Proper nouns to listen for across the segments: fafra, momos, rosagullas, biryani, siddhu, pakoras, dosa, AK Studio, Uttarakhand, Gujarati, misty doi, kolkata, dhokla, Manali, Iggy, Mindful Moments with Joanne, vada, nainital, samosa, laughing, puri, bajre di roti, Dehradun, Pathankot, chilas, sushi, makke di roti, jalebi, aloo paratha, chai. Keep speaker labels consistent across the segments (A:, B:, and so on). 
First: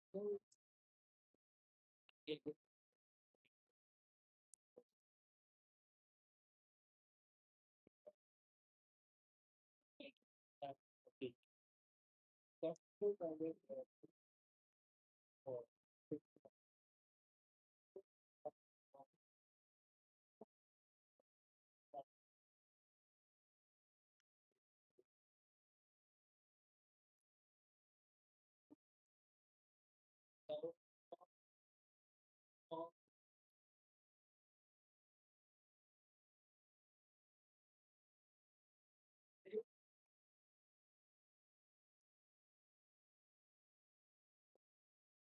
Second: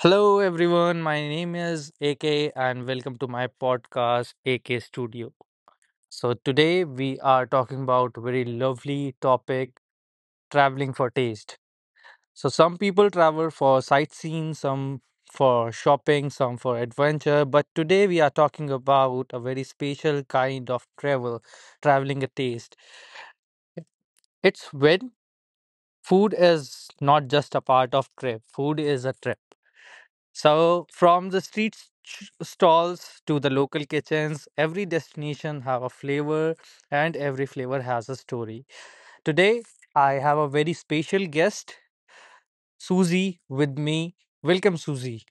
A: Hello everyone, my name is AK and welcome to my podcast AK Studio. So today we are talking about very lovely topic, traveling for taste. So some people travel for sightseeing, some for shopping, some for adventure, but today we are talking about a very special kind of travel, traveling a taste. It's when food is not just a part of trip, food is a trip. So from the stalls to the local kitchens, every destination have a flavor and every flavor has a story. Today I have a very special guest, Susie, with me. Welcome, Susie.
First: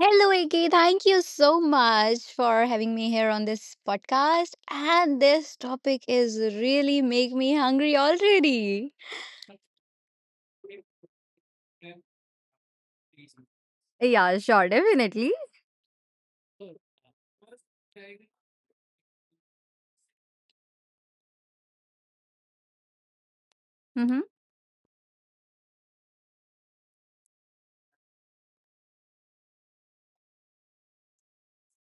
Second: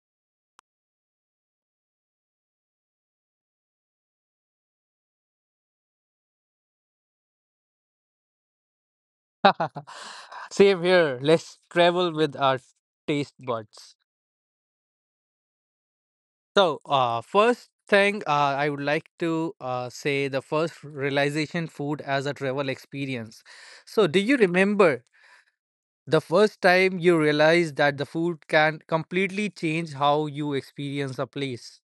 B: Hello, Iggy. Thank you so much for having me here on this podcast. And this topic is really make me hungry already.
A: Same here. Let's travel with our taste buds.
B: Yeah, sure, definitely.
A: So, first thing I would like to say the first realization food as a travel experience. So, do you remember the first time you realize that the food can completely change how you experience a place.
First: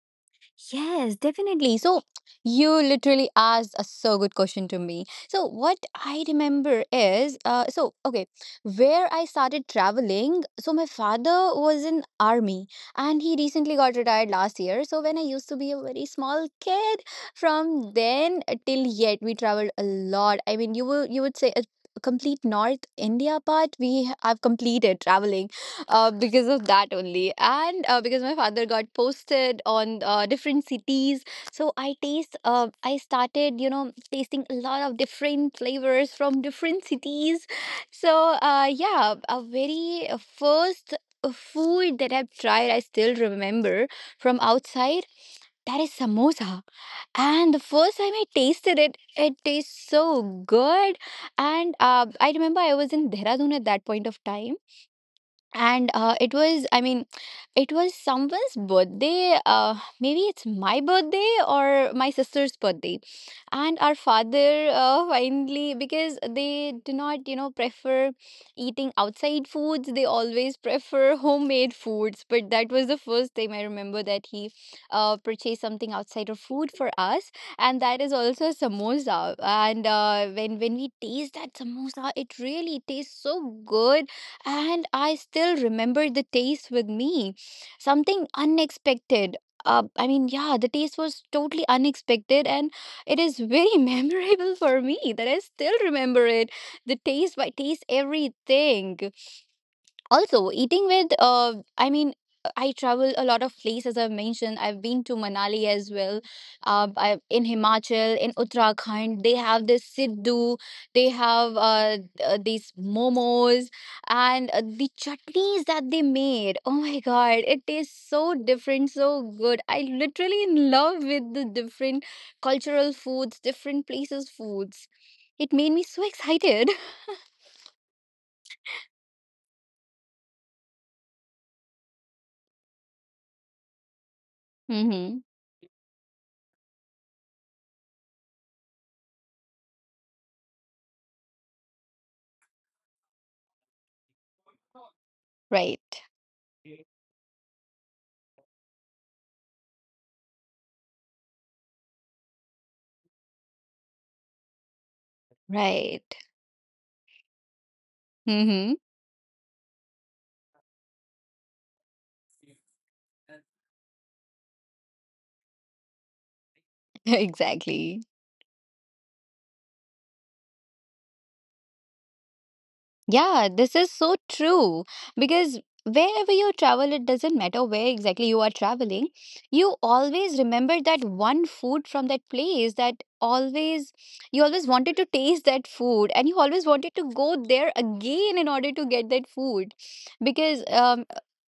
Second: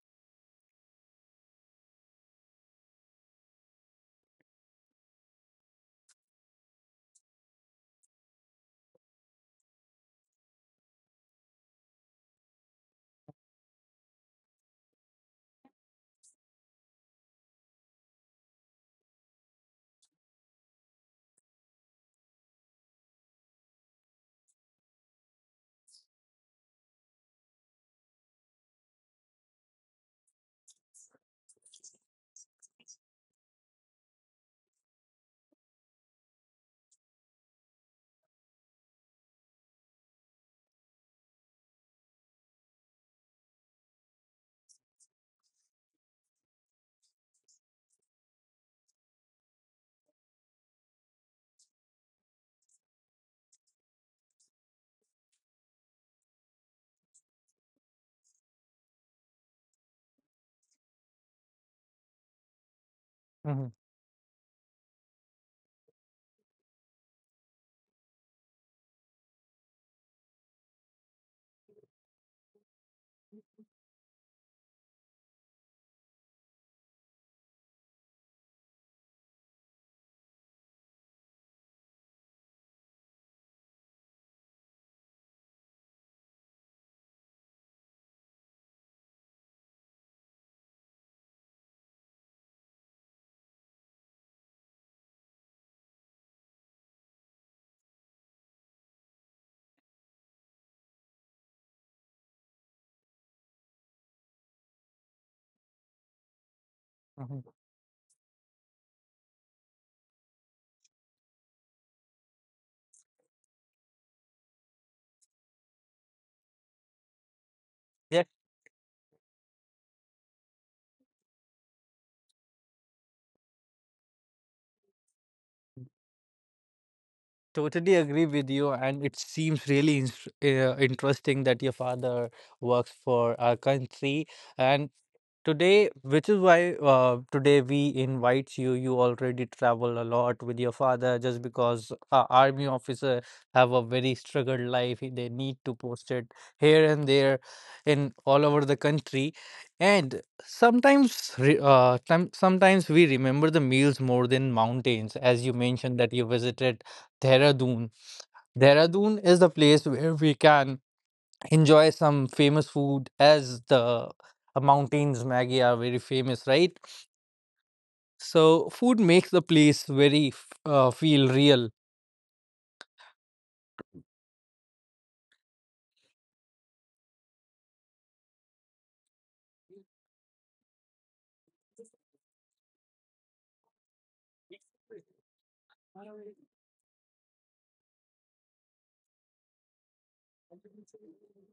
B: Yes, definitely. So you literally asked a so good question to me. So what I remember is, so okay, where I started traveling. So my father was in army, and he recently got retired last year. So when I used to be a very small kid, from then till yet, we traveled a lot. I mean, you would say a complete North India part. We have completed traveling because of that only. And because my father got posted on different cities, so I started, you know, tasting a lot of different flavors from different cities. So yeah, a very first food that I've tried, I still remember from outside, that is samosa. And the first time I tasted it, it tastes so good. And I remember I was in Dehradun at that point of time, and it was, I mean, it was someone's birthday, maybe it's my birthday or my sister's birthday,
A: Mhm,
B: and our father, finally, because they do not, you know, prefer eating outside foods, they always prefer homemade foods, but that was the first time I remember that he purchased something outside of food for us, and that is also samosa. And when we taste that samosa, it really tastes so good, and I still remember the taste with me. Something unexpected. Yeah, the taste was totally unexpected, and it is very memorable for me that I still remember it. The taste by taste, everything. Also, eating with, I travel a lot of places. I've mentioned I've been to Manali as well.
A: mhm.
B: In Himachal, in Uttarakhand, they have this siddhu, they have these momos, and the chutneys that they made. Oh my god, it tastes
A: Yeah,
B: so different, so good. I literally in love with the different cultural foods, different places' foods. It made me so excited.
A: totally agree with you. And it seems really interesting that your father works for our country. And
B: Mm-hmm.
A: today, which is why today we invite you. You already travel a lot with your father just because army officer have a very struggled life. They need to
B: Right,
A: post it here and there in all over the country. And sometimes, re- some sometimes we remember the meals more than mountains. As you mentioned that
B: right.
A: you visited Dehradun.
B: Mm-hmm.
A: Dehradun is the place where we can enjoy some famous food as the mountains maggie are very famous, right?
B: Exactly.
A: So food makes the place very feel real.
B: Yeah, this is so true because wherever you travel, it doesn't matter where exactly you are traveling, you always remember that one food from that place that always you always wanted to taste that food, and you always wanted to go there again in order to get that food, because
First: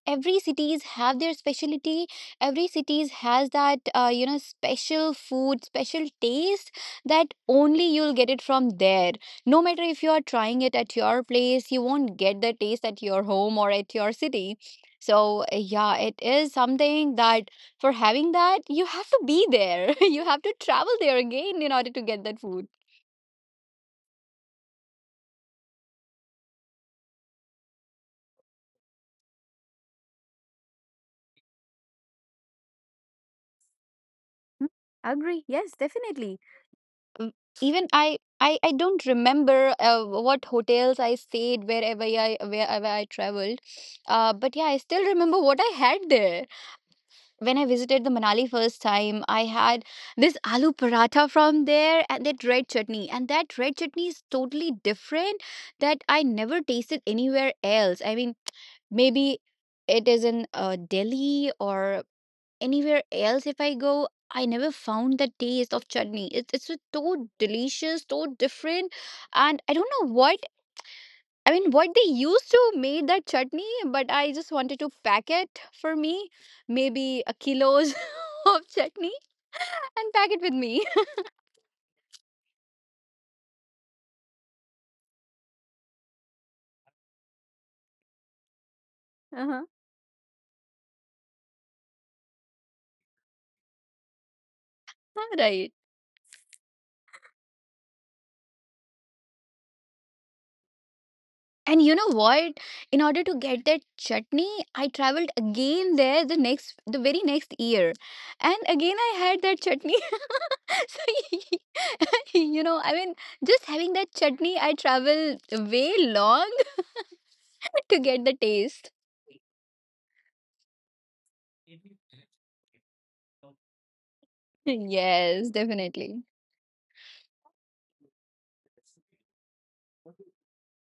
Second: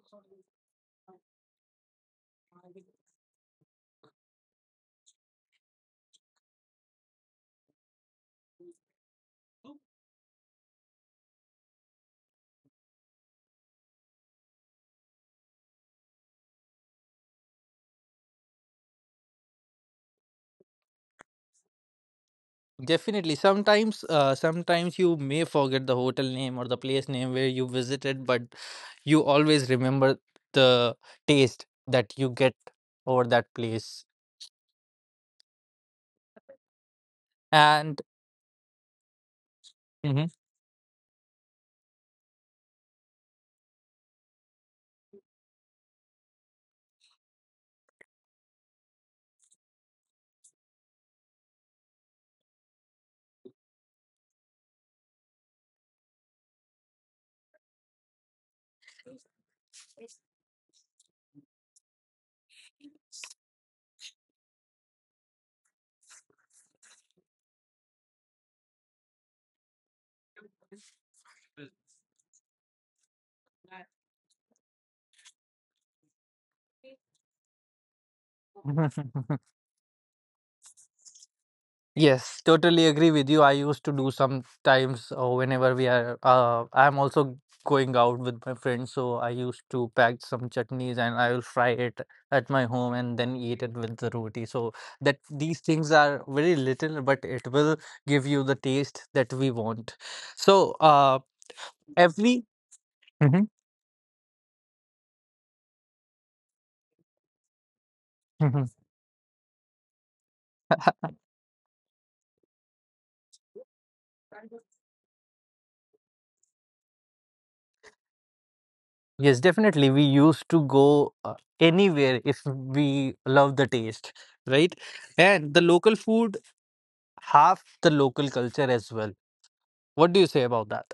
B: every cities have their specialty, every cities has that, you know, special food, special taste, that only you'll get it from there. No matter if you are trying it at your place, you won't get the taste at your home or at your city. So, yeah, it is something that for having that, you have to be there. You have to travel there again in order to get that food.
A: Definitely sometimes, sometimes you may forget the hotel name or the place name where you visited, but you always remember the taste that you get over that place.
B: Hmm. Agree. Yes, definitely. Um, even
A: And
B: I don't remember
A: mhm.
B: what hotels I stayed wherever I traveled, but yeah, I still remember what I had there. When I visited the Manali first time, I had this aloo paratha from there and that red chutney. And that red chutney is totally different, that I never tasted anywhere else. I mean, maybe it is in Delhi or anywhere else if I go. I never found the taste of chutney. It's so so delicious, so different, and I don't know what, I mean, what they used to made that chutney, but I just wanted to pack it for me, maybe a kilos of chutney, and pack it with me.
A: Yes, totally agree with you. I used to do sometimes, whenever we are. I'm also going out with my friends, so I
B: Uh-huh.
A: used to pack some chutneys and I will fry it at my home and then eat it with the roti. So that these
B: Right.
A: things are very little, but it will give you the taste that we want. So
B: And you know
A: every
B: what? In order to
A: mhm,
B: get that chutney, I traveled again there the very next year, and
A: mhm.
B: again I had that chutney. So you know, I mean, just having that chutney, I traveled way long to get the taste.
A: Yes, definitely. We used to go anywhere if we love the taste, right?
B: Yes,
A: And the local
B: definitely.
A: food half the local culture as well. What do you say about that?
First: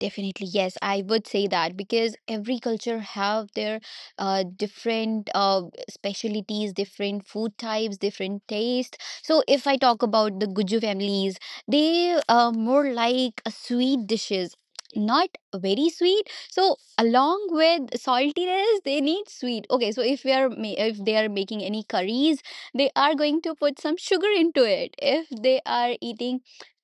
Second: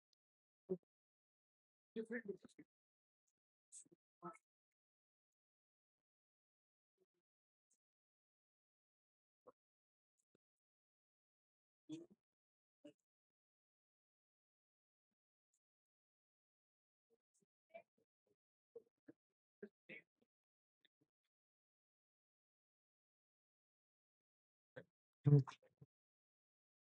B: Definitely, yes, I would say that, because every culture have their different specialties, different food types, different taste. So if I talk about the Guju families, they are more like a sweet dishes, not very sweet. So along with saltiness, they need sweet. Okay, so if they are making any curries, they are going to put some sugar into it. If
A: Mm.
B: they are eating.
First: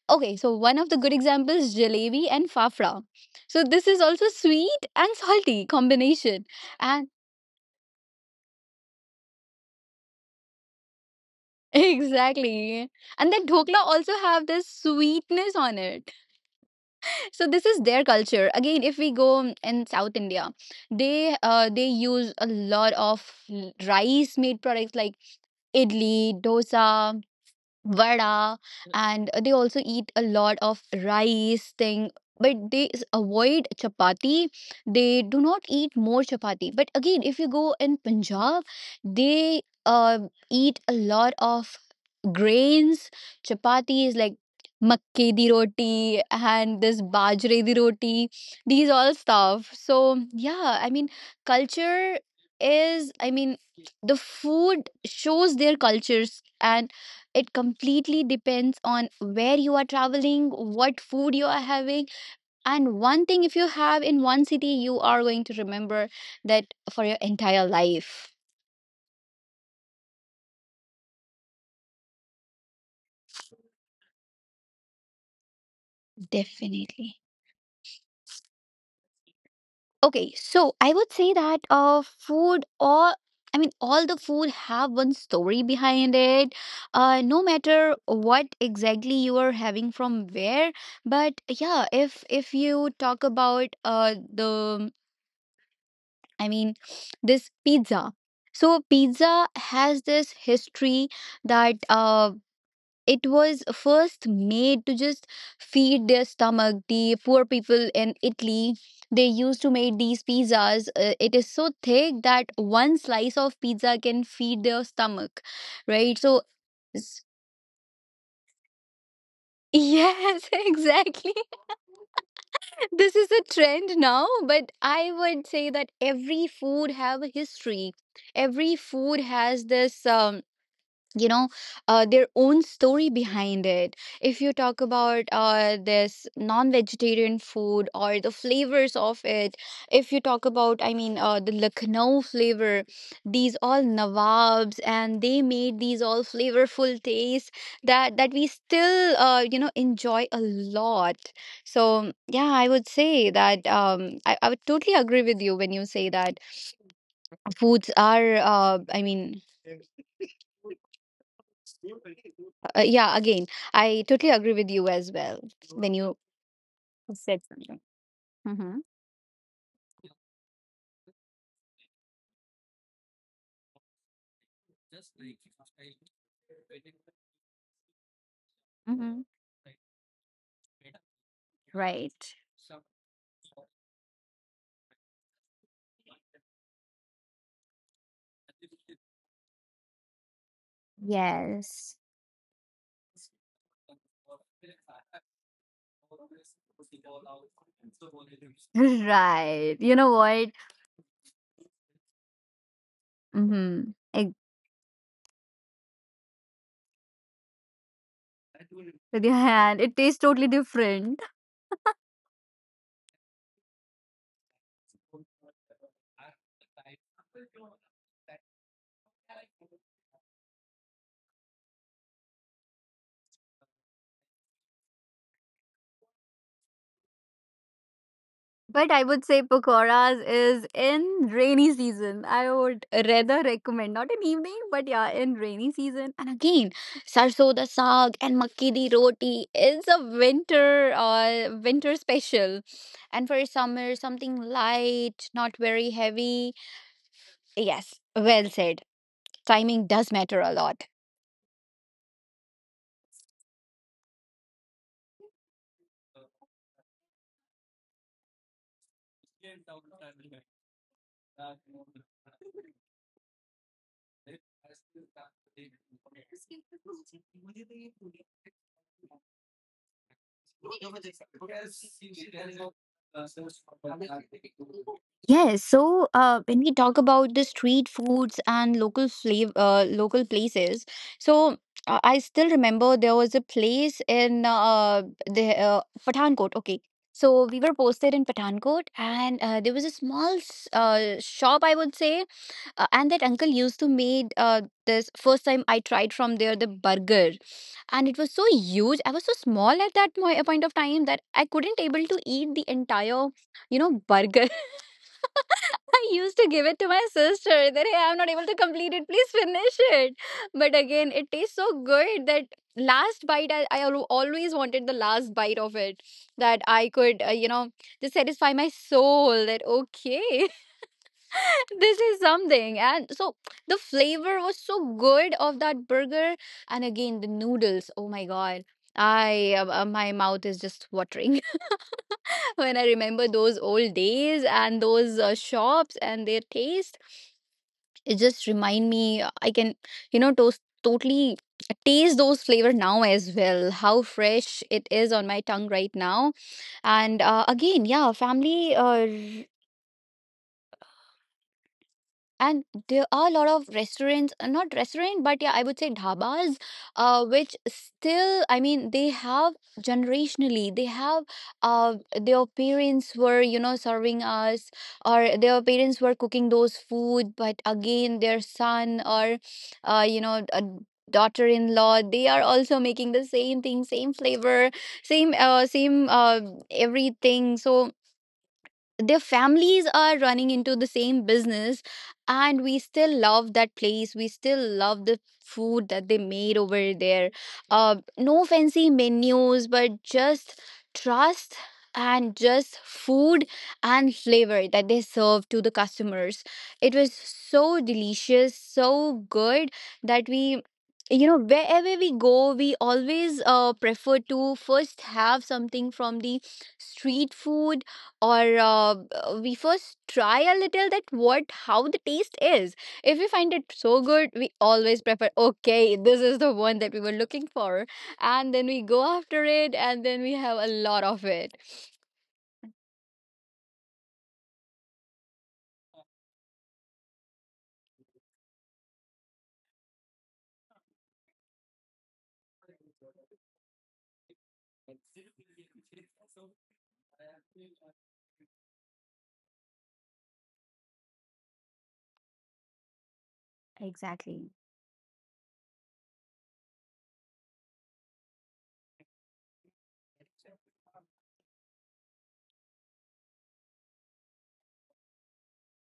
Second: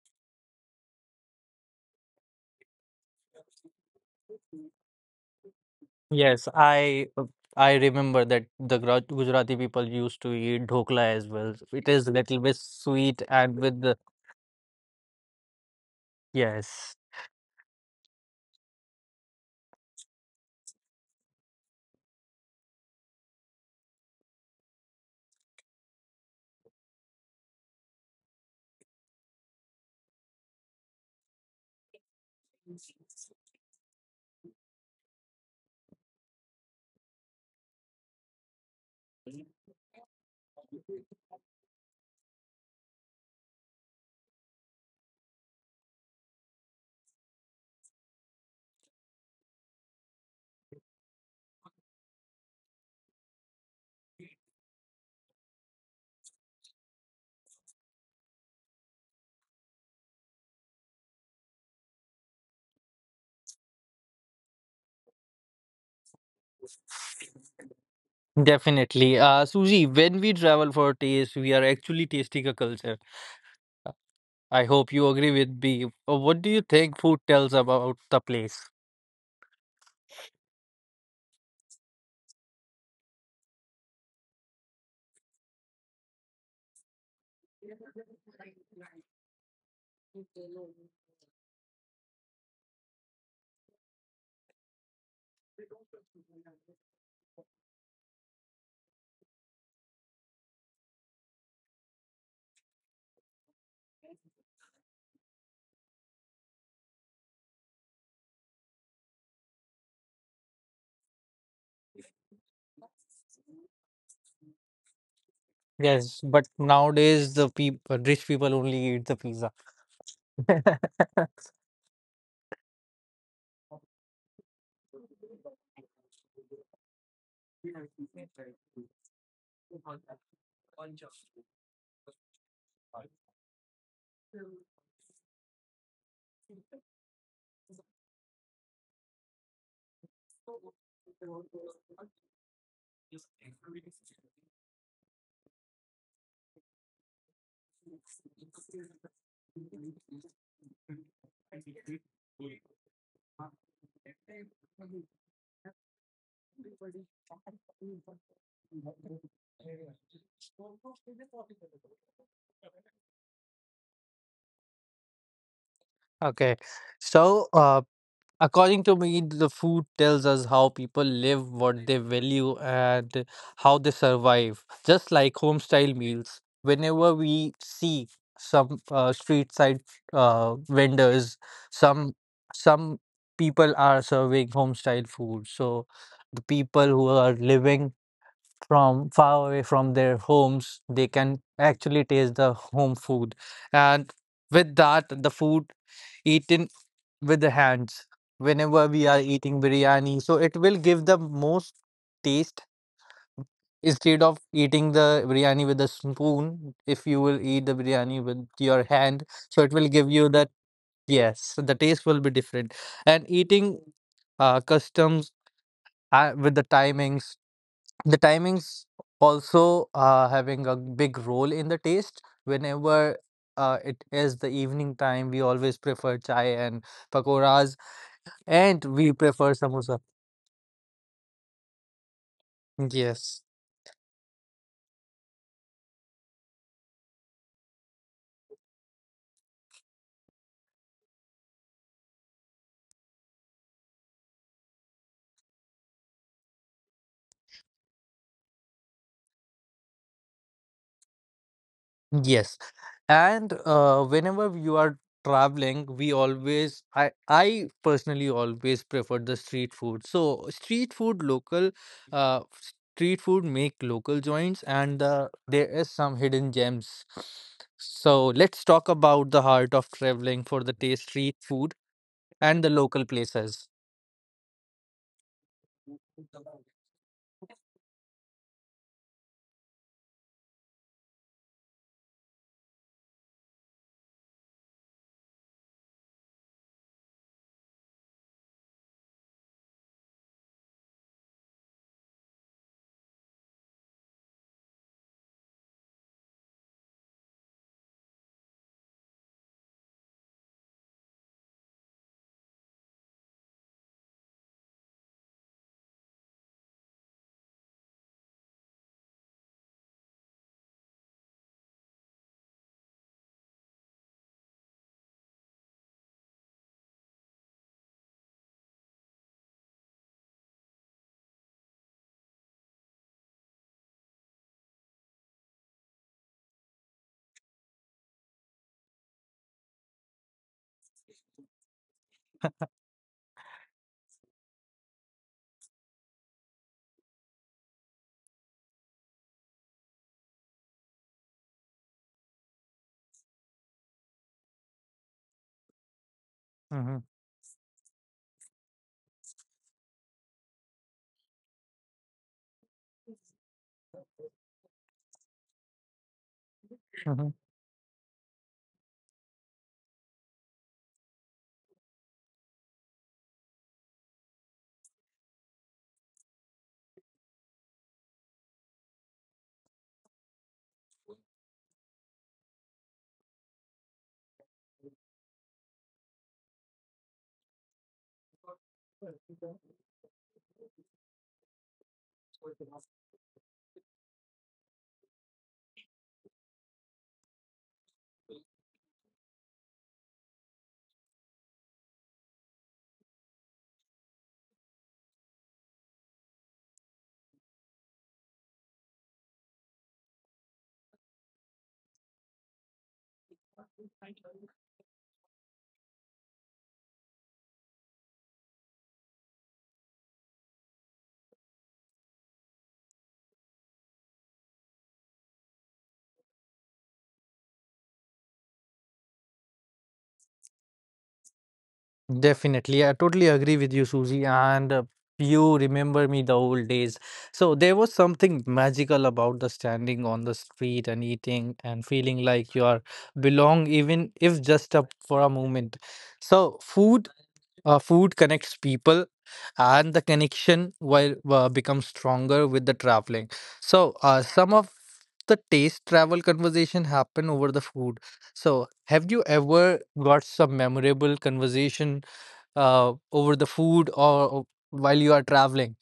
B: Okay, so one of the good examples is jalebi and fafra. So this is also sweet and salty combination.
A: Yes,
B: And
A: I remember that the Gujarati people used to eat dhokla as well. It is a little bit
B: exactly.
A: sweet
B: And then
A: and
B: dhokla
A: with the
B: also have this sweetness on it.
A: yes,
B: So this is their culture. Again, if we go in South India, they use a lot of rice made products like idli, dosa, vada, and they also eat a lot of rice thing, but avoid chapati. They do not eat more chapati. But again, if you go in punjab, they uh, eat a lot of grains. Chapati is like makke di roti and this bajre di roti, these all stuff. So yeah, I mean, culture is, I mean, the food shows their cultures, and it completely depends on where you are traveling, what food you are having. And one thing, if you have in one city, you are going to remember that for your entire life.
A: definitely. Suji, when we travel for taste, we are actually tasting a culture. I hope you agree with me. What do you think food
B: Definitely.
A: tells about the place?
B: Okay, so I would say that food, or I mean, all the food have one story behind it. No matter what exactly you are having from where, but yeah, if you talk about I mean, this pizza. So, pizza has this history that it was first made to just feed their stomach. The poor people in Italy, they used to make these pizzas. It is so thick that one slice of pizza can feed their stomach, right?
A: Yes,
B: So,
A: but
B: s-
A: nowadays the peop rich people only eat the pizza.
B: yes, exactly. This is a trend now, but I would say that every food have a history, every food has this you know, their own story behind it. If you talk about this non-vegetarian food or the flavors of it, if you talk about, I mean, the lucknow flavor, these all nawabs and they made these all flavorful tastes, that we still, you know, enjoy a lot. So yeah, I would say that, I would totally agree with you when you say that foods are, I mean, yeah, again, I totally agree with you as well when you
A: Okay.
B: said
A: So,
B: something. Mm-hmm.
A: according to me, the food tells us how people live, what they value, and how they survive. Just like home style meals, whenever we see some
B: Mm-hmm.
A: street side vendors, some
B: Right.
A: some people are serving home style food. So, the people who are living from far away from their homes, they can
B: Yes.
A: actually taste the home food. And with that, the food eaten with the hands whenever we are eating
B: Right. You know
A: biryani. So
B: what?
A: it will give the most taste
B: Mm-hmm.
A: instead
B: Egg
A: of eating the biryani with a spoon. If you will eat the biryani with your
B: with
A: hand,
B: your
A: so it
B: hand.
A: will
B: It
A: give
B: tastes
A: you
B: totally
A: that,
B: different.
A: yes, the taste will be different. And eating customs with the timings, the timings also having a big role in the taste. Whenever it is the evening time, we always prefer chai and pakoras, and
B: But I
A: we
B: would say
A: prefer samosa.
B: pakoras is in rainy season. I would
A: Yes
B: rather recommend not in evening, but yeah, in rainy season. And again, sarso da saag and makki di roti is a winter winter special. And for summer, something light, not very heavy. Yes, well said. Timing does matter a lot.
A: Yes. And whenever you are traveling, we always, I personally always prefer the street food. So street food, local, uh, street food make local joints, and there is some hidden gems. So let's talk about the heart of traveling for the taste street food and the local places.
B: Yes, so when we talk about the street foods and local flavor, local places, so I still remember there was a place in the Pathankot. Okay, so we were posted in Pathankot, and there was a shop, I would say, and that uncle used to made this first time I tried from there the burger, and it was so huge. I was so small at that point of time that I couldn't able to eat the entire, you know, burger. I used to give it to my sister that hey, I'm not able to complete it. Please finish it. But again, it tastes so good that last bite, I always wanted the last bite of it, that I could, you know, just satisfy my soul that okay, this is something. And so the flavor was so good of that burger. And again the noodles, oh my god, I my mouth is just watering when I remember those old days and those shops and their taste. It just remind me. I can, you know, toast totally taste those flavor now as well. How fresh it is on my tongue right now.
A: Hmm.
B: And again, yeah, family. And there are a lot of restaurants, not restaurant, but yeah, I would say dhabas, which still, I mean, they have generationally, they have uh, their parents were, you know, serving us, or their parents were cooking those food, but again, their son or, you know, a daughter-in-law, they are also making the same thing, same flavor, same everything. So their families are running into the same business, and we still love that place. We still love the food that they made over there. No fancy menus, but just trust and just food and flavor that they serve to the customers. It was so delicious, so good that we, wherever we go, we always prefer to first have something from the street food. Or we first try a little that what how the taste is. If we find it so good, we always prefer, okay, this is the one that we were looking for, and then we go after it, and then we have a lot of it.
A: Definitely. I totally agree with you, Susie. And you remember me the old days. So there was something magical about the standing on the street and eating and feeling like you are belong, even if just up for a moment. So food connects people, and the connection will become stronger with the traveling. So
B: Exactly.
A: some of the taste travel conversation happen over the food. So have you ever got some memorable conversation over the food or while you are traveling.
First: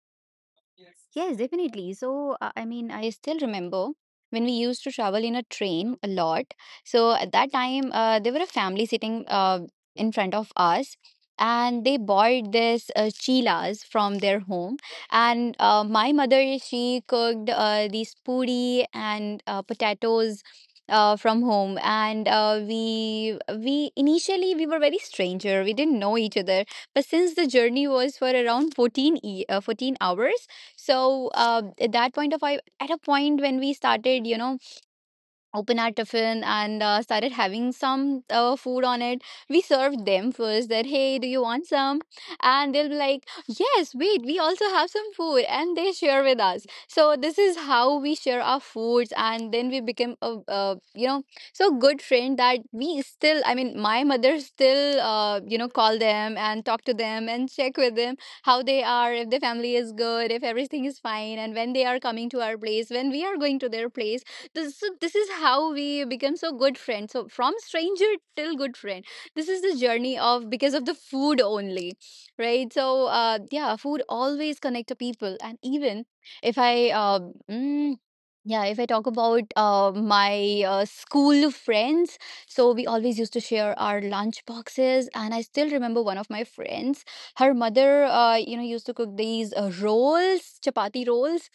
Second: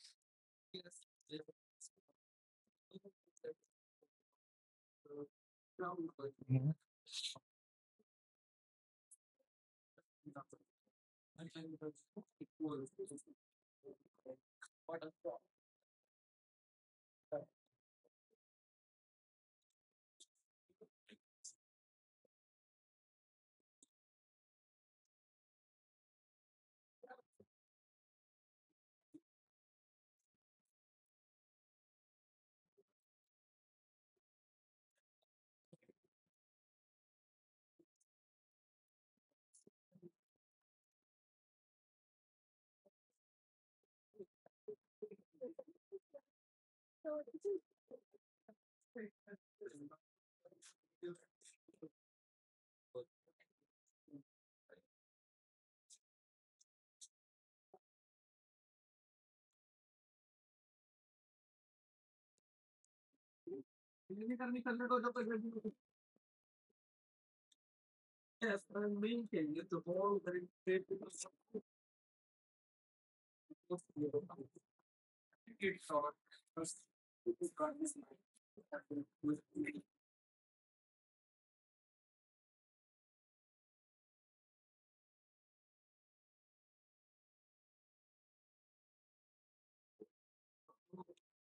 B: Yes, yes, definitely. So, I mean, I still remember when we used to travel in a train a lot.
A: Mhm.
B: So, at that time, there were a family sitting in front of us, and they bought this chilas from their home. And my mother, she cooked these puri and potatoes. From home, and we initially we were very stranger, we didn't know each other. But since the journey was for around 14 hours. So at that point of I at a point when we started, open our tiffin and started having some food on it. We served them first that, hey, do you want some? And they'll be like, yes, wait, we also have some food, and they share with us. So this is how we share our foods, and then we became a so good friend that we still, I mean, my mother still call them and talk to them and check with them how they are, if their family is good, if everything is fine, and when they are coming to our place, when we are going to their place. So this is how we become so good friends. So from stranger till good friend, this is the journey of, because of the food only. Right. So yeah, food always connect to people. And even if I mm, yeah, if I talk about my school friends. So we always used to share our lunch boxes, and I still remember one of my friends, her mother used to cook these rolls, chapati rolls,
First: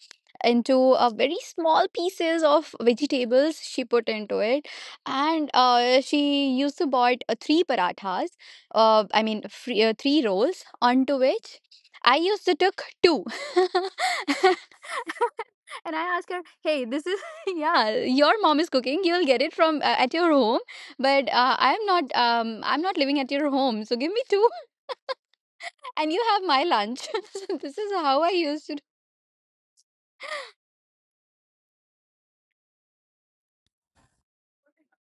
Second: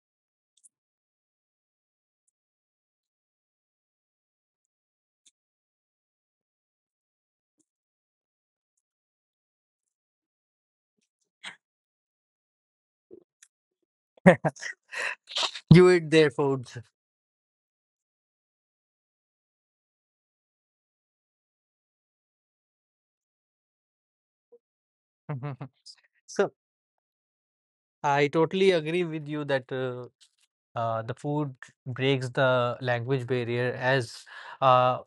B: into very small pieces of vegetables she put into it. And she used to bought three parathas, I mean, three rolls, onto which I used to took two
A: You
B: and I
A: eat their
B: asked her,
A: foods.
B: hey, this is yeah, your mom is cooking, you'll get it from at your home. But I'm not I'm not living at your home, so give me two and you have
A: So
B: my lunch so this is how
A: I
B: I used
A: totally
B: to do.
A: agree with you that the food breaks the language barrier as uh,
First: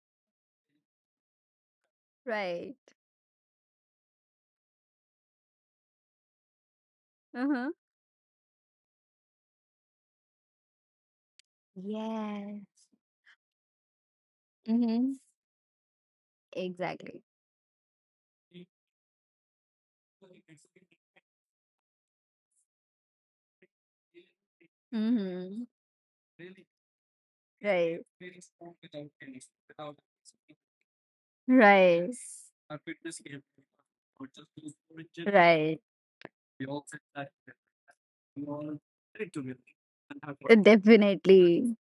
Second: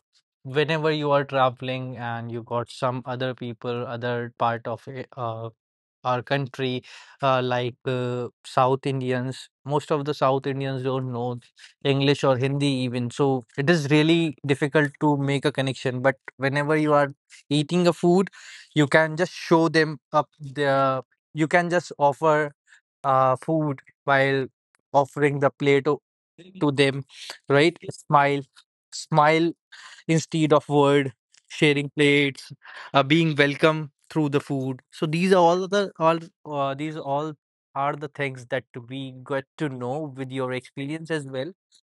A: whenever you are traveling and you got
B: Right.
A: some other people, other part of it, our country,
B: Uh-huh.
A: South Indians, most of the South Indians don't know English or
B: Yeah.
A: Hindi even. So it is really difficult
B: Mm-hmm.
A: to make a connection. But whenever you are
B: Exactly.
A: eating a food, you can just show them up the. You can just offer food while offering the
B: Mhm.
A: to them, right?
B: Right.
A: Smile instead of word, sharing
B: Right.
A: plates, being welcome through the food. So these are all the all these all are the things that we get to know with your
B: Right.
A: experience as well.
B: Definitely.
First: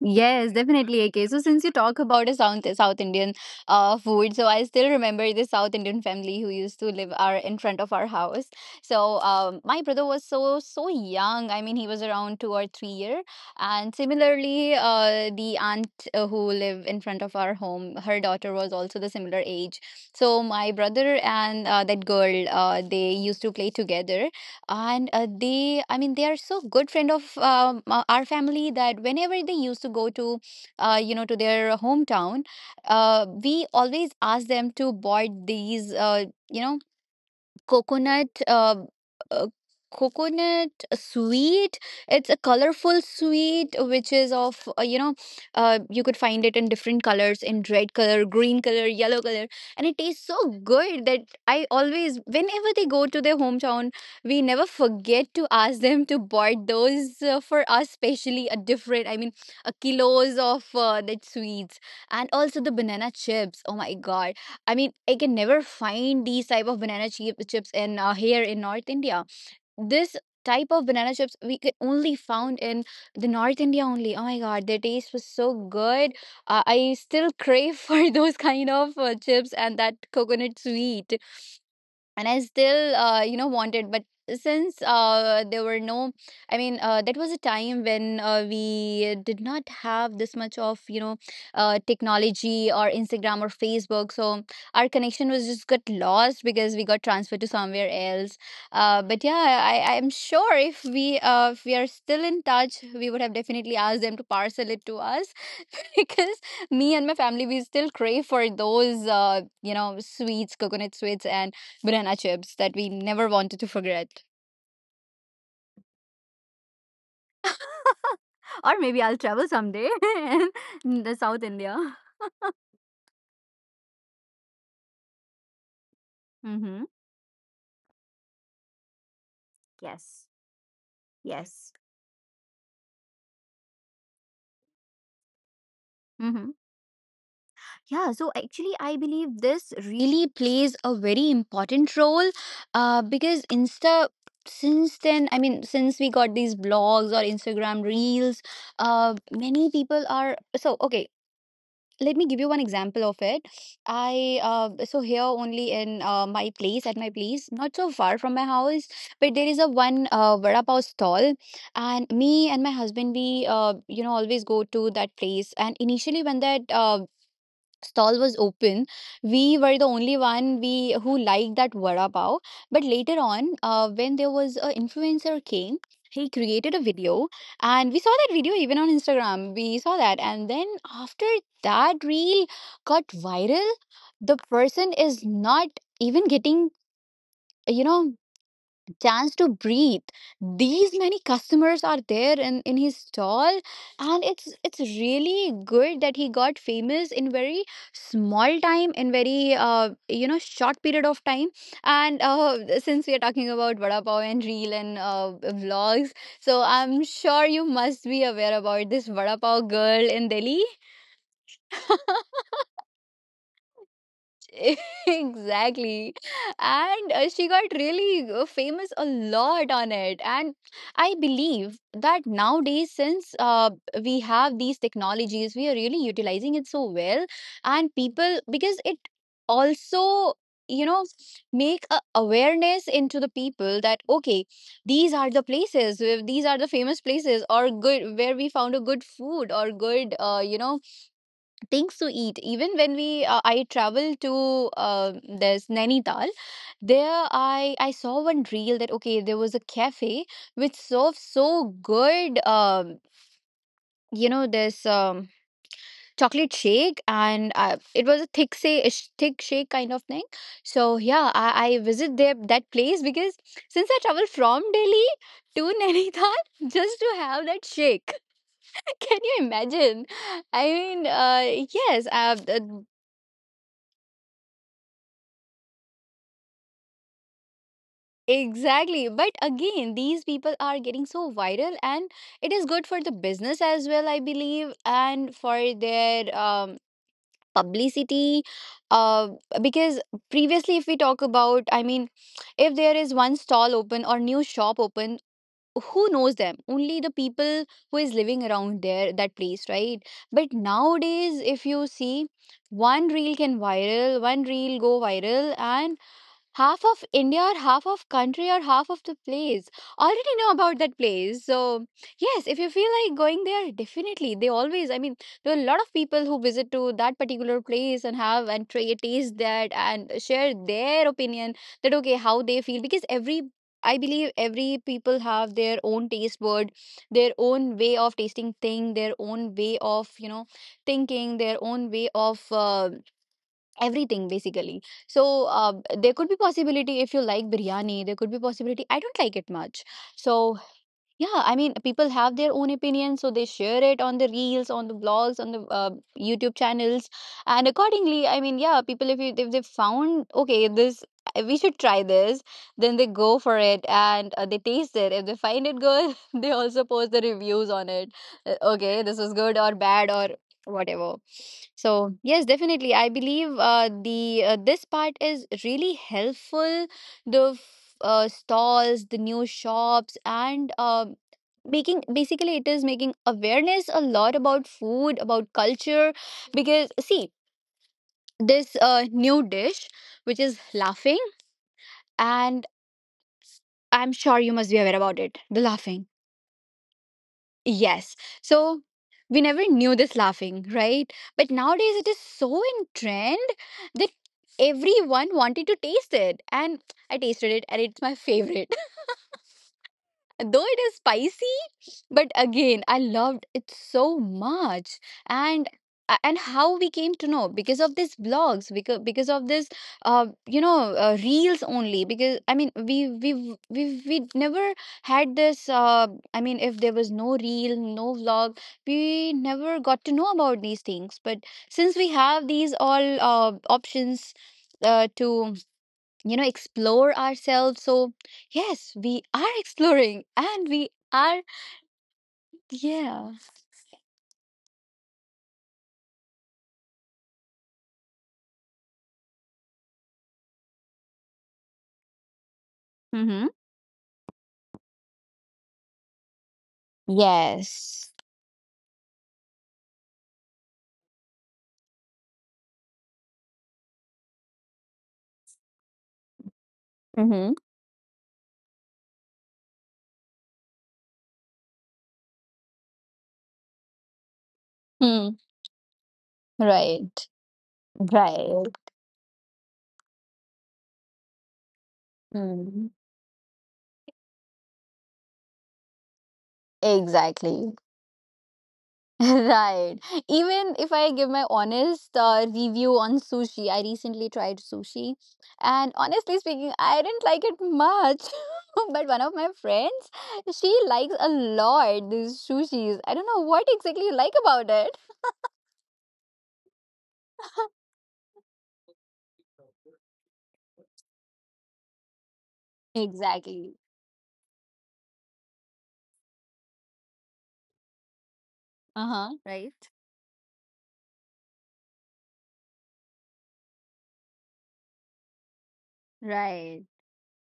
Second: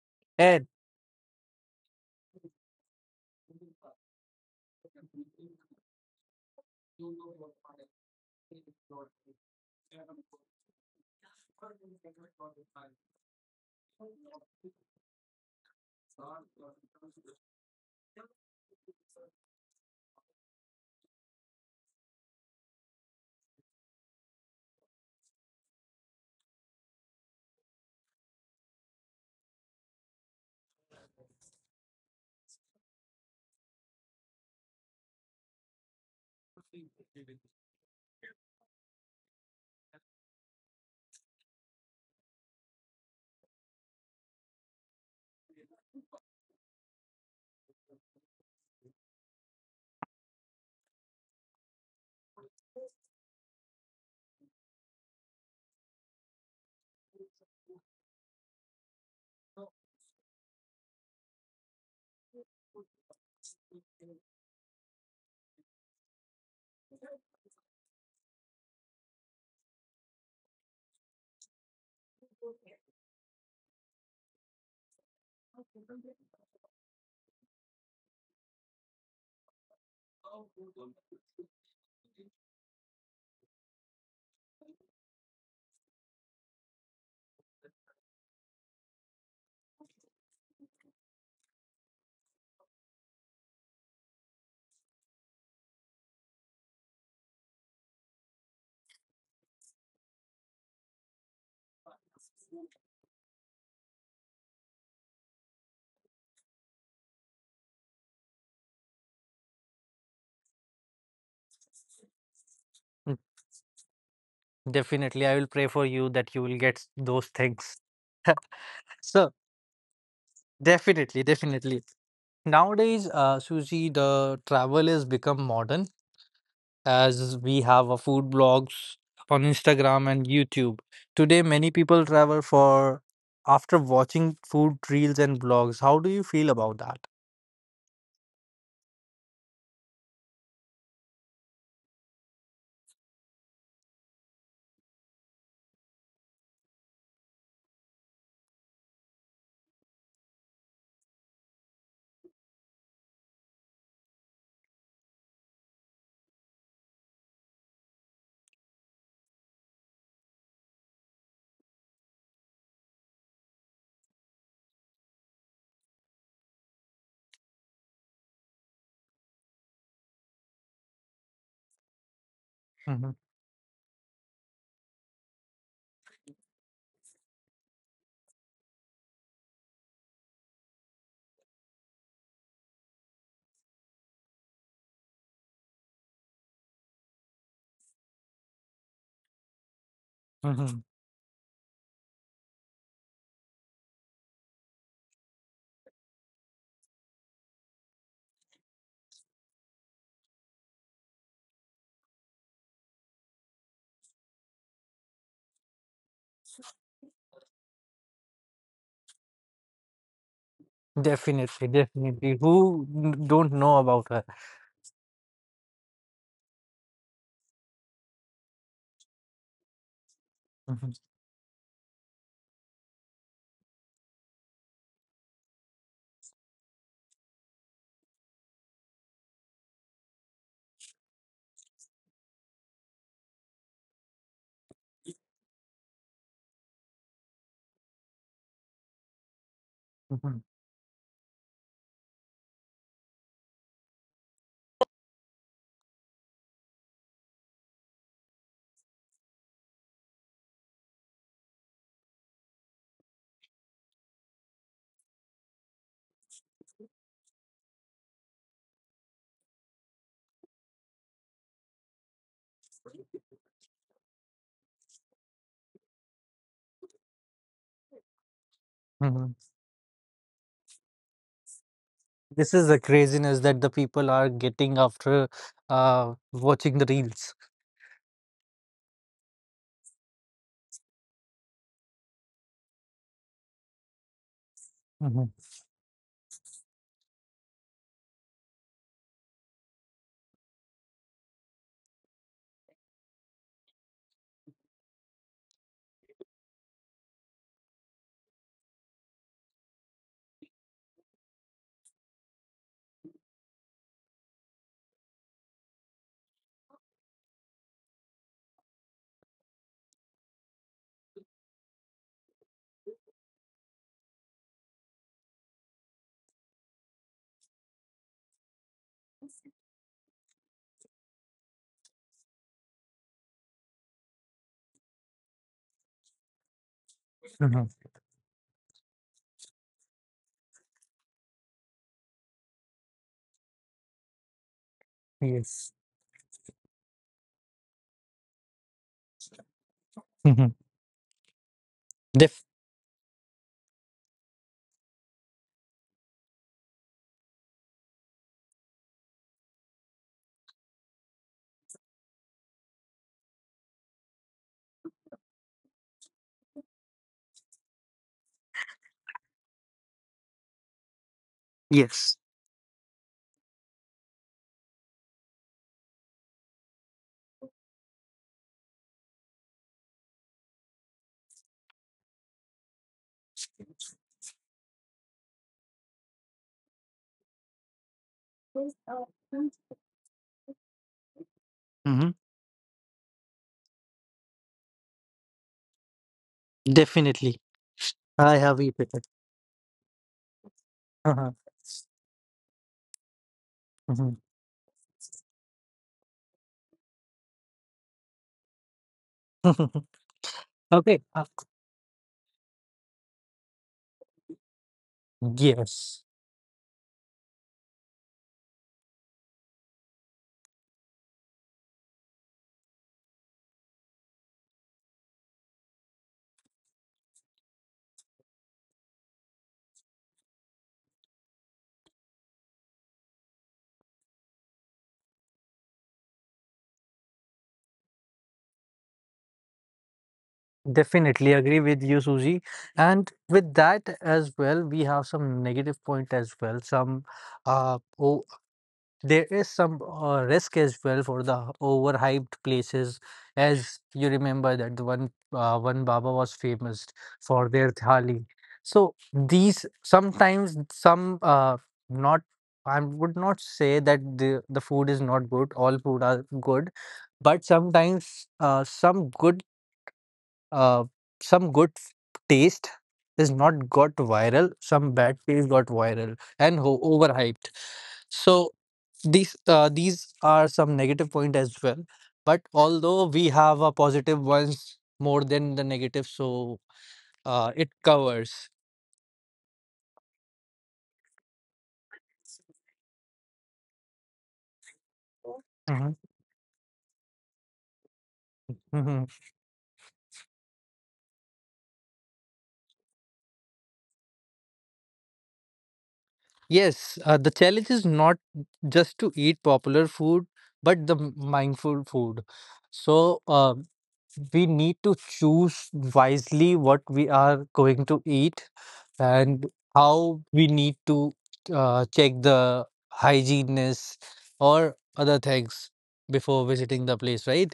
B: Yes,
A: And
B: definitely, AK. So since you talk about a South Indian food, so I still remember the South Indian family who used to live our in front of our house. So my brother was so young. I mean, he was around 2 or 3 year. And similarly, the aunt who live in front of our home, her daughter was also the similar age. So my brother and that girl, they used to play together. And they I mean they are so good friend of our family that whenever they used to go to, to their hometown, we always ask them to board these, you know coconut, uh, coconut sweet. It's a colorful sweet which is of, you could find it in different colors, in red color, green color, yellow color. And it tastes so good that I always, whenever they go to their hometown, we never forget to ask them to buy those for us, especially a different I mean a kilos of that sweets. And also the banana chips, oh my god. I mean, I can never find these type of chips in here in North India. This type of banana chips we could only found in the North India only. Oh my God, their taste was so good. I still crave for those kind of chips and that coconut sweet. And I still, wanted. But since there were no, I mean, that was a time when we did not have this much of, technology or Instagram or Facebook. So our connection was just got lost because we got transferred to somewhere else. But yeah, I am sure, if we are still in touch, we would have definitely asked them to parcel it to us. Because me and my family, we still crave for those sweets, coconut sweets, and banana chips that we
A: mm,
B: never wanted to forget.
A: definitely, I will pray for you that you will get those things.
B: Or maybe I'll
A: So
B: travel someday in the
A: definitely,
B: South India.
A: definitely. Nowadays, Suji, the travel has become modern
B: Mm-hmm.
A: as we have a food blogs on Instagram
B: Yes.
A: and YouTube. Today, many
B: Yes.
A: people travel for after watching food reels and blogs. How do you feel
B: Mm-hmm.
A: about that?
B: Yeah, so actually, I believe this really plays a very important role, because since then, I mean, since we got these blogs or Instagram reels, many people are, so okay. Let me give you one example of it. I So here only in my place at my place, not so far from my house, but there is a one vada pav stall. And me and my husband, we always go to that place. And initially, when that stall was open, we were the only one we who liked that vada pav. But
A: Mhm,
B: later on, when there was a influencer came, he created a video, and we saw that video, even on Instagram we saw that. And then after that reel got viral, the person is not even getting, you know chance to breathe.
A: mhm.
B: These many customers are there in his stall. And it's really good that he got famous in very small time, in very short period of time. And since we are talking about vada pav and reel and vlogs, so I'm sure you must be aware about this vada pav girl in Delhi.
A: Definitely, definitely. Who n- don't know about her?
B: Exactly. And she got really famous a lot on it, and
A: Mhm,
B: I believe that nowadays, since we have these technologies, we are really utilizing it so well. And people, because it also, you know make a awareness into the people that, okay, these are the these are the famous places, or good where we found a good food or good
A: mhm,
B: things to eat. Even when we I travel to, uh, there's Nainital, there I saw one reel that, okay, there was a cafe which serves so good, you know this chocolate shake. And it was a thick say a sh- thick shake kind of thing. So yeah, I visit there, that place, because since I travel from Delhi to Nainital just to have that shake can
A: mhm.
B: you imagine? I mean, yes.
A: This is the craziness that the people are getting after watching the reels.
B: Exactly. But again, these people are getting so viral, and it is good for the business as well, I believe, and
A: Mhm,
B: for their publicity. Uh, because previously, if we talk about, I mean, if there is one stall open or new shop open, who knows them? Only the people who is living around there that place, right? But nowadays, if you see, one reel go viral, and half of India or half of country or half of the place already know about that place. So yes, if you feel like going there, definitely they always I mean there are a lot of people who visit to that particular place and have and try taste that and share their opinion, that okay, how they feel. Because every I believe every people have their own taste bud, their
A: mhm.
B: own way of tasting thing, their own way of, thinking, their own way of everything basically. So
A: Yes.
B: there could be possibility if you like biryani, there could be possibility I don't like it much.
A: Mhm.
B: So yeah, I mean, people have
A: Def
B: their own opinions, so they share it on the reels, on the blogs, on the YouTube channels. And accordingly, I mean, yeah, people, if they found, okay, this we should try this, then they go for it, and they taste it. If they find it good, they also post the reviews on it. Okay, this was good or bad or whatever. So
A: yes.
B: yes, definitely, I believe the this part is really helpful, the stalls, the new shops, and making basically it is making awareness a lot about food, about culture. Because see, this new dish which is laughing,
A: Mhm.
B: and I'm sure you must be aware about it. The laughing,
A: Definitely.
B: yes.
A: I have
B: So
A: eaten it.
B: we never knew this laughing, right?
A: Uh-huh.
B: But nowadays it is so in trend that
A: Mhm.
B: everyone wanted to taste it. And I tasted it, and it's my favorite. Though it is
A: Okay. Uh,
B: spicy but again I loved it so much. and
A: yes,
B: and how we came to know because of these blogs, because of this reels only. Because I mean, we never had this uh, I mean, if there was no reel, no vlog, we never got to know about these things, but since we have these all options to you know explore ourselves. So yes, we are exploring and we
A: definitely
B: are
A: agree with you, Suji. And
B: yeah.
A: with that as well, we have some negative point as well, some uh, o- there is some risk as well for the overhyped places,
B: Mm-hmm.
A: as you remember that the one Baba was famous for their
B: Yes.
A: thali. So these sometimes some not I would not say that the food is not good. All food are good, but
B: Mm-hmm.
A: sometimes uh, some good taste is not got viral. Some bad
B: Mm.
A: taste got viral and
B: Right.
A: overhyped. So
B: Right.
A: these are some negative point as well, but
B: Mm.
A: although we have a positive ones more than the negative, so it
B: Exactly.
A: covers
B: Right. Even if I give my honest review on sushi, I recently tried sushi, and
A: mhm,
B: honestly speaking, I didn't like it much. But
A: mhm.
B: one of my friends, she likes a lot these sushis. I don't know what exactly you like about it.
A: Yes, the challenge is not just to eat popular food but the mindful food. So
B: Exactly.
A: we need to choose wisely what we are going to eat
B: Uh-huh,
A: and
B: right?
A: how we need to check the hygieneness or other things before
B: Right.
A: visiting the place, right?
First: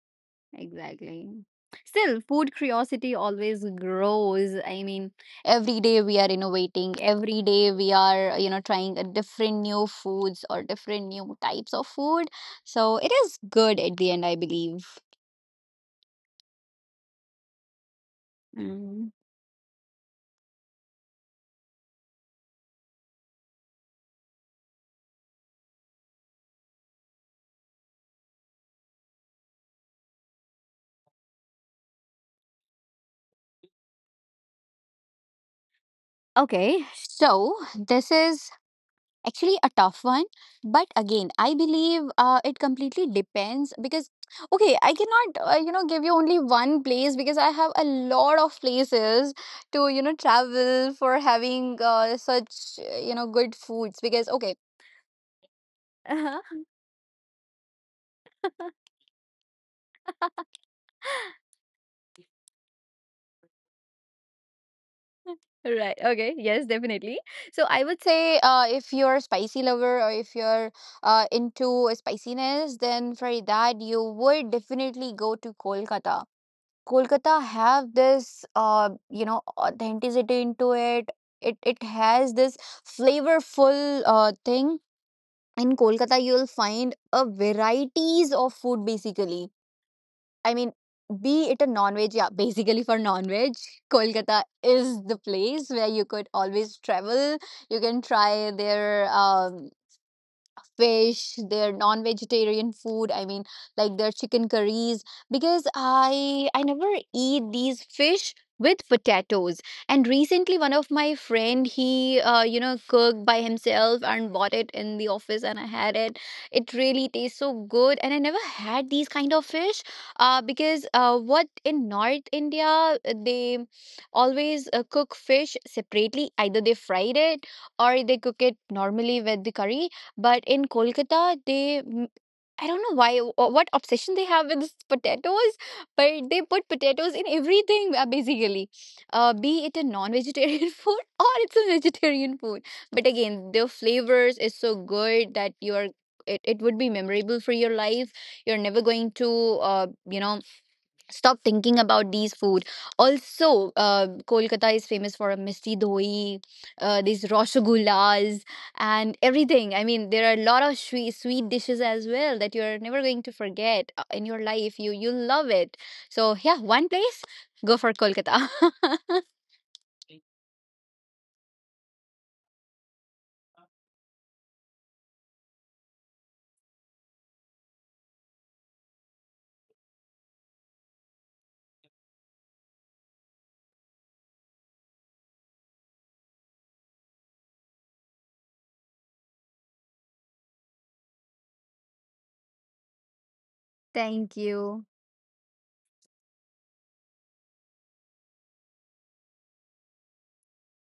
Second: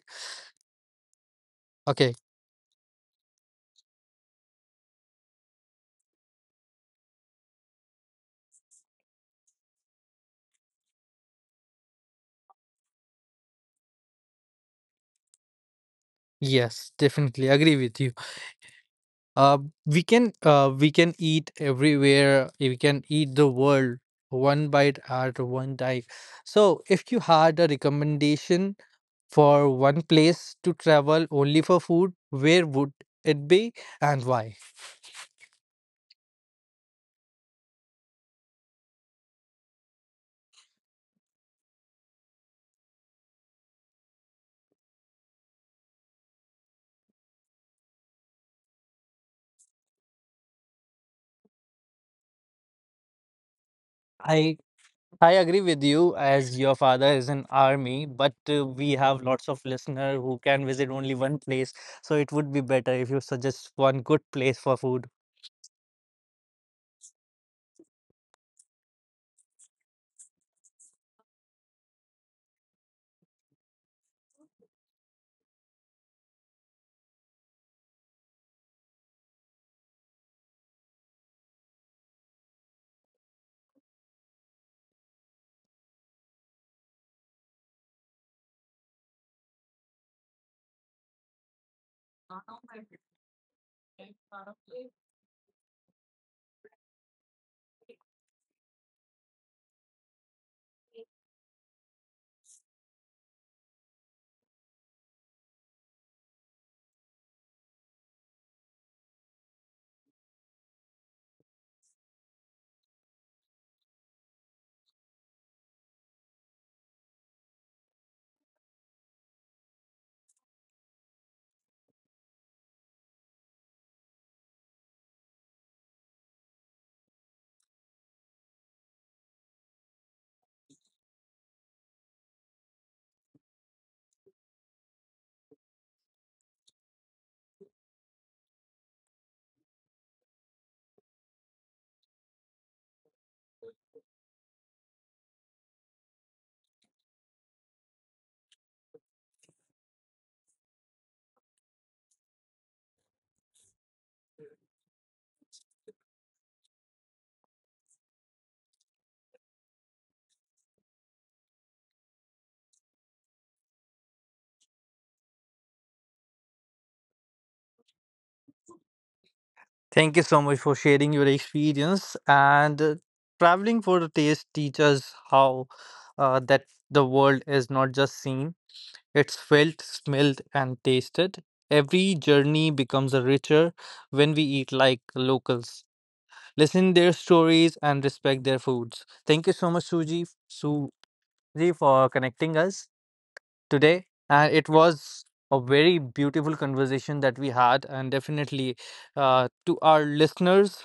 B: Exactly.
A: Okay.
B: Still, food curiosity always grows. I mean, every day we are innovating. Every day we are, you know, trying a different new foods or different new types of food. So it is good at the end, I believe.
A: Yes, definitely agree with you.
B: Mm.
A: Uh, we can eat everywhere. We can eat the world one bite at one time. So, if you had a recommendation for one place to travel only for food, where would it be and why?
B: Okay, so this is actually a tough one, but again I believe it completely depends. Because okay, I cannot you know give you only one place, because I have a lot of places to you know travel for having such you know good foods. Because okay.
A: I I agree with you as
B: Uh-huh.
A: your father is in army, but we have lots of listener who can visit only one place, so it would be better if you suggest one good place for food.
B: Right. Okay. Yes, definitely. So I would say if you're a spicy lover, or if you're into spiciness, then for that you would definitely go to Kolkata. Kolkata have this you know authenticity into it. It has this flavorful thing. In Kolkata, you'll find a varieties of food basically. I mean, be it a non-veg, yeah, basically for non-veg, Kolkata is the place where you could always travel. You can try their fish, their non-vegetarian food, I mean, like their chicken curries. Because I never eat these fish with potatoes. And recently, one of my friend, he you know cooked by himself and bought it in the office, and I had it. It really tastes so good, and I never had these kind of fish, because what, in North India, they always cook fish separately. Either they fried it or they cook it normally with the curry, but in Kolkata, they I don't know why or what obsession they have with this potatoes, but they put potatoes in everything basically, be it a non-vegetarian food or it's a vegetarian food. But again, the flavors is so good that you're, it would be memorable for your life. You're never going to uh, you know stop thinking about these food. Also, Kolkata is famous for a misty doi, these rosagullas, and everything. I mean, there are a lot of sweet, sweet dishes as well that you're never going to forget in your life. You love it. So yeah, one place, go for Kolkata.
A: Thank you so much for sharing your experience and traveling for the taste teaches how that the world is not just seen. It's felt, smelled, and tasted. Every journey becomes a richer when we eat like locals, listen their stories, and respect their foods. Thank you so much, Suji, for connecting us today.
B: Thank
A: And it
B: you.
A: was a very beautiful conversation that we had. And definitely, to our listeners,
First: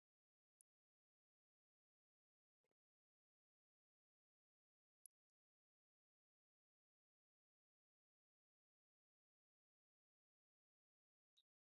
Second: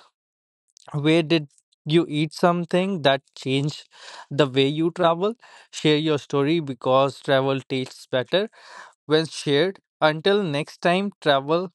A: where did you eat something that changed the way you travel? Share your story because travel tastes better when shared. Until next time, travel,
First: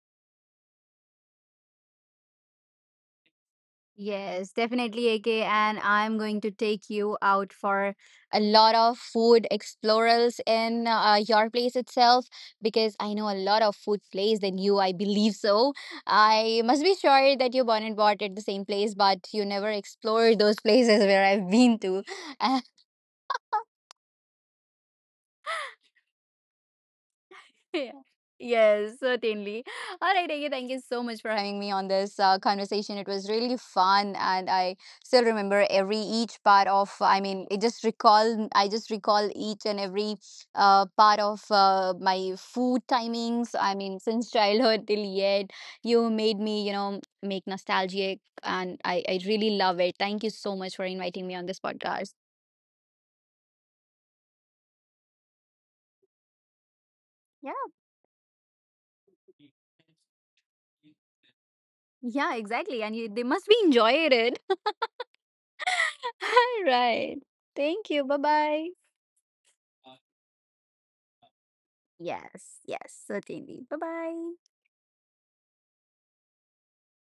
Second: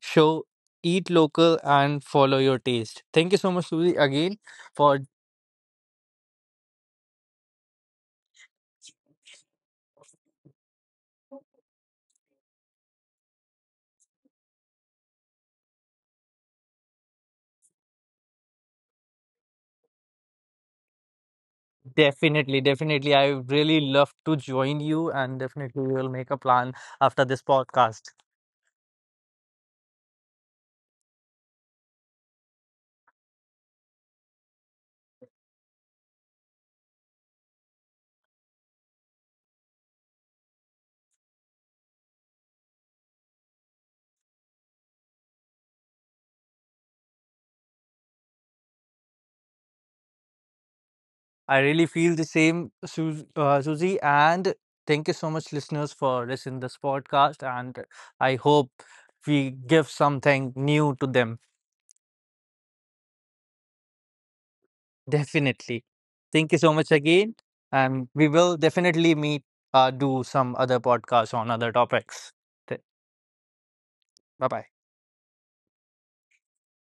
A: show, eat local, and follow your taste. Thank you so much, Suri, again
B: Yes,
A: for
B: definitely, AK. And I'm going to take you out for a lot of food explorers in your place itself, because I know a lot of food place than you, I believe so. I must be sure that you born and bought at the same place, but you never explored those places where I've been to.
A: definitely, definitely. I really love to join you, and definitely, we will make a plan after this
B: Yeah.
A: podcast.
B: Yes, certainly. All right, Aggie, thank you so much for having me on this conversation. It was really fun, and I still remember every each part of. I mean, it just recall. I just recall each and every part of my food timings. I mean, since childhood till yet, you made me, you know, make nostalgic, and I really love it. Thank you so much for inviting me on this
A: I really
B: podcast.
A: feel the same, Susie, and thank you so much, listeners, for listening this podcast.
B: Yeah,
A: And I hope we give something new to them.
B: yeah, exactly, and you they must be enjoying it.
A: Definitely. Thank you so much
B: Right.
A: again.
B: Thank you.
A: And
B: Bye
A: we will
B: bye.
A: definitely meet, do some other podcasts on other topics.
B: Yes,
A: Bye
B: yes, certainly. Bye bye.
A: bye.